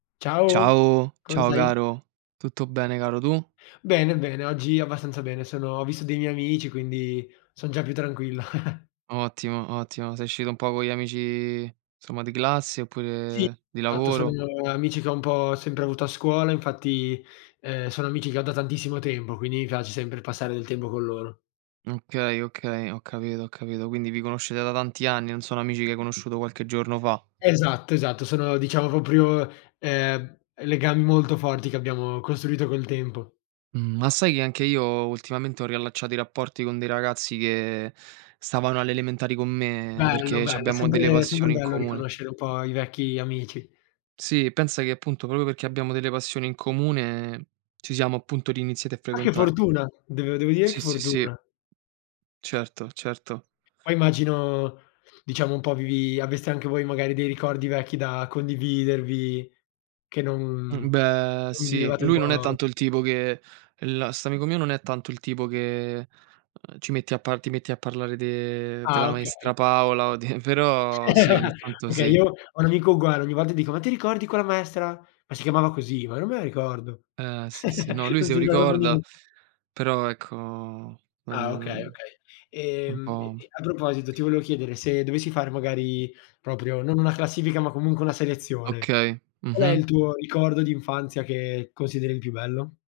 Ciao, Ciao, come ciao stai? caro. Tutto bene caro, tu? Bene, bene, oggi abbastanza bene. Sono ho visto dei miei amici quindi son già più tranquillo. Ottimo, ottimo. Sei uscito un po' con gli amici, somma, di classe Sì, oppure di esatto, sono lavoro? amici che ho un po' sempre avuto a scuola, infatti, ehm, sono amici che ho da tantissimo tempo, quindi mi piace sempre passare del tempo con loro. Okay, okay, ho capito ho capito. Quindi vi conoscete da tanti anni, non sono amici che hai conosciuto qualche giorno fa. Esatto, esatto, sono, diciamo proprio, ehm, legami molto forti che abbiamo costruito col tempo. Mh, ma sai che anche io ultimamente ho riallacciato i rapporti con dei ragazzi che stavano alle elementari con me, Bello, perché bello, è c'abbiamo delle sempre è sempre passioni in bello comune. riconoscere un po' i vecchi amici. Sì, pensa che appunto proprio perché abbiamo delle passioni in comune, ci siamo appunto, riiniziati a Ma che frequentare. fortuna! Dev devo dire che Sì, sì, sì. fortuna! Certo, certo. Poi immagino diciamo un po' vi aveste anche voi magari dei ricordi vecchi da condividervi, che non Mh, mhmm, beh, non sì, vivevate un lui po' non è tanto il [unintelligible] tipo che l st'amico mio non è tanto il tipo che, uhm, ci metti a parlare ti metti a parlare de Ah della maestra okay. Paola o di però sì, ogni tanto Okay, sì. io ho un amico uguale, ogni volta dico: "Ma ti ricordi quella maestra?" "Ma si chiamava così? Ma non me la ricordo." Eh sì, sì, no, lui Non se si lo ricorda proprio ricorda, niente. però ecco, n Ah n okay, n okay. è un Ehm, e po'. e a proposito, ti volevo chiedere, se dovessi fare magari proprio non una classifica, ma comunque una selezione, Okay. qual è Mh-mh. il tuo ricordo d'infanzia che consideri il più bello?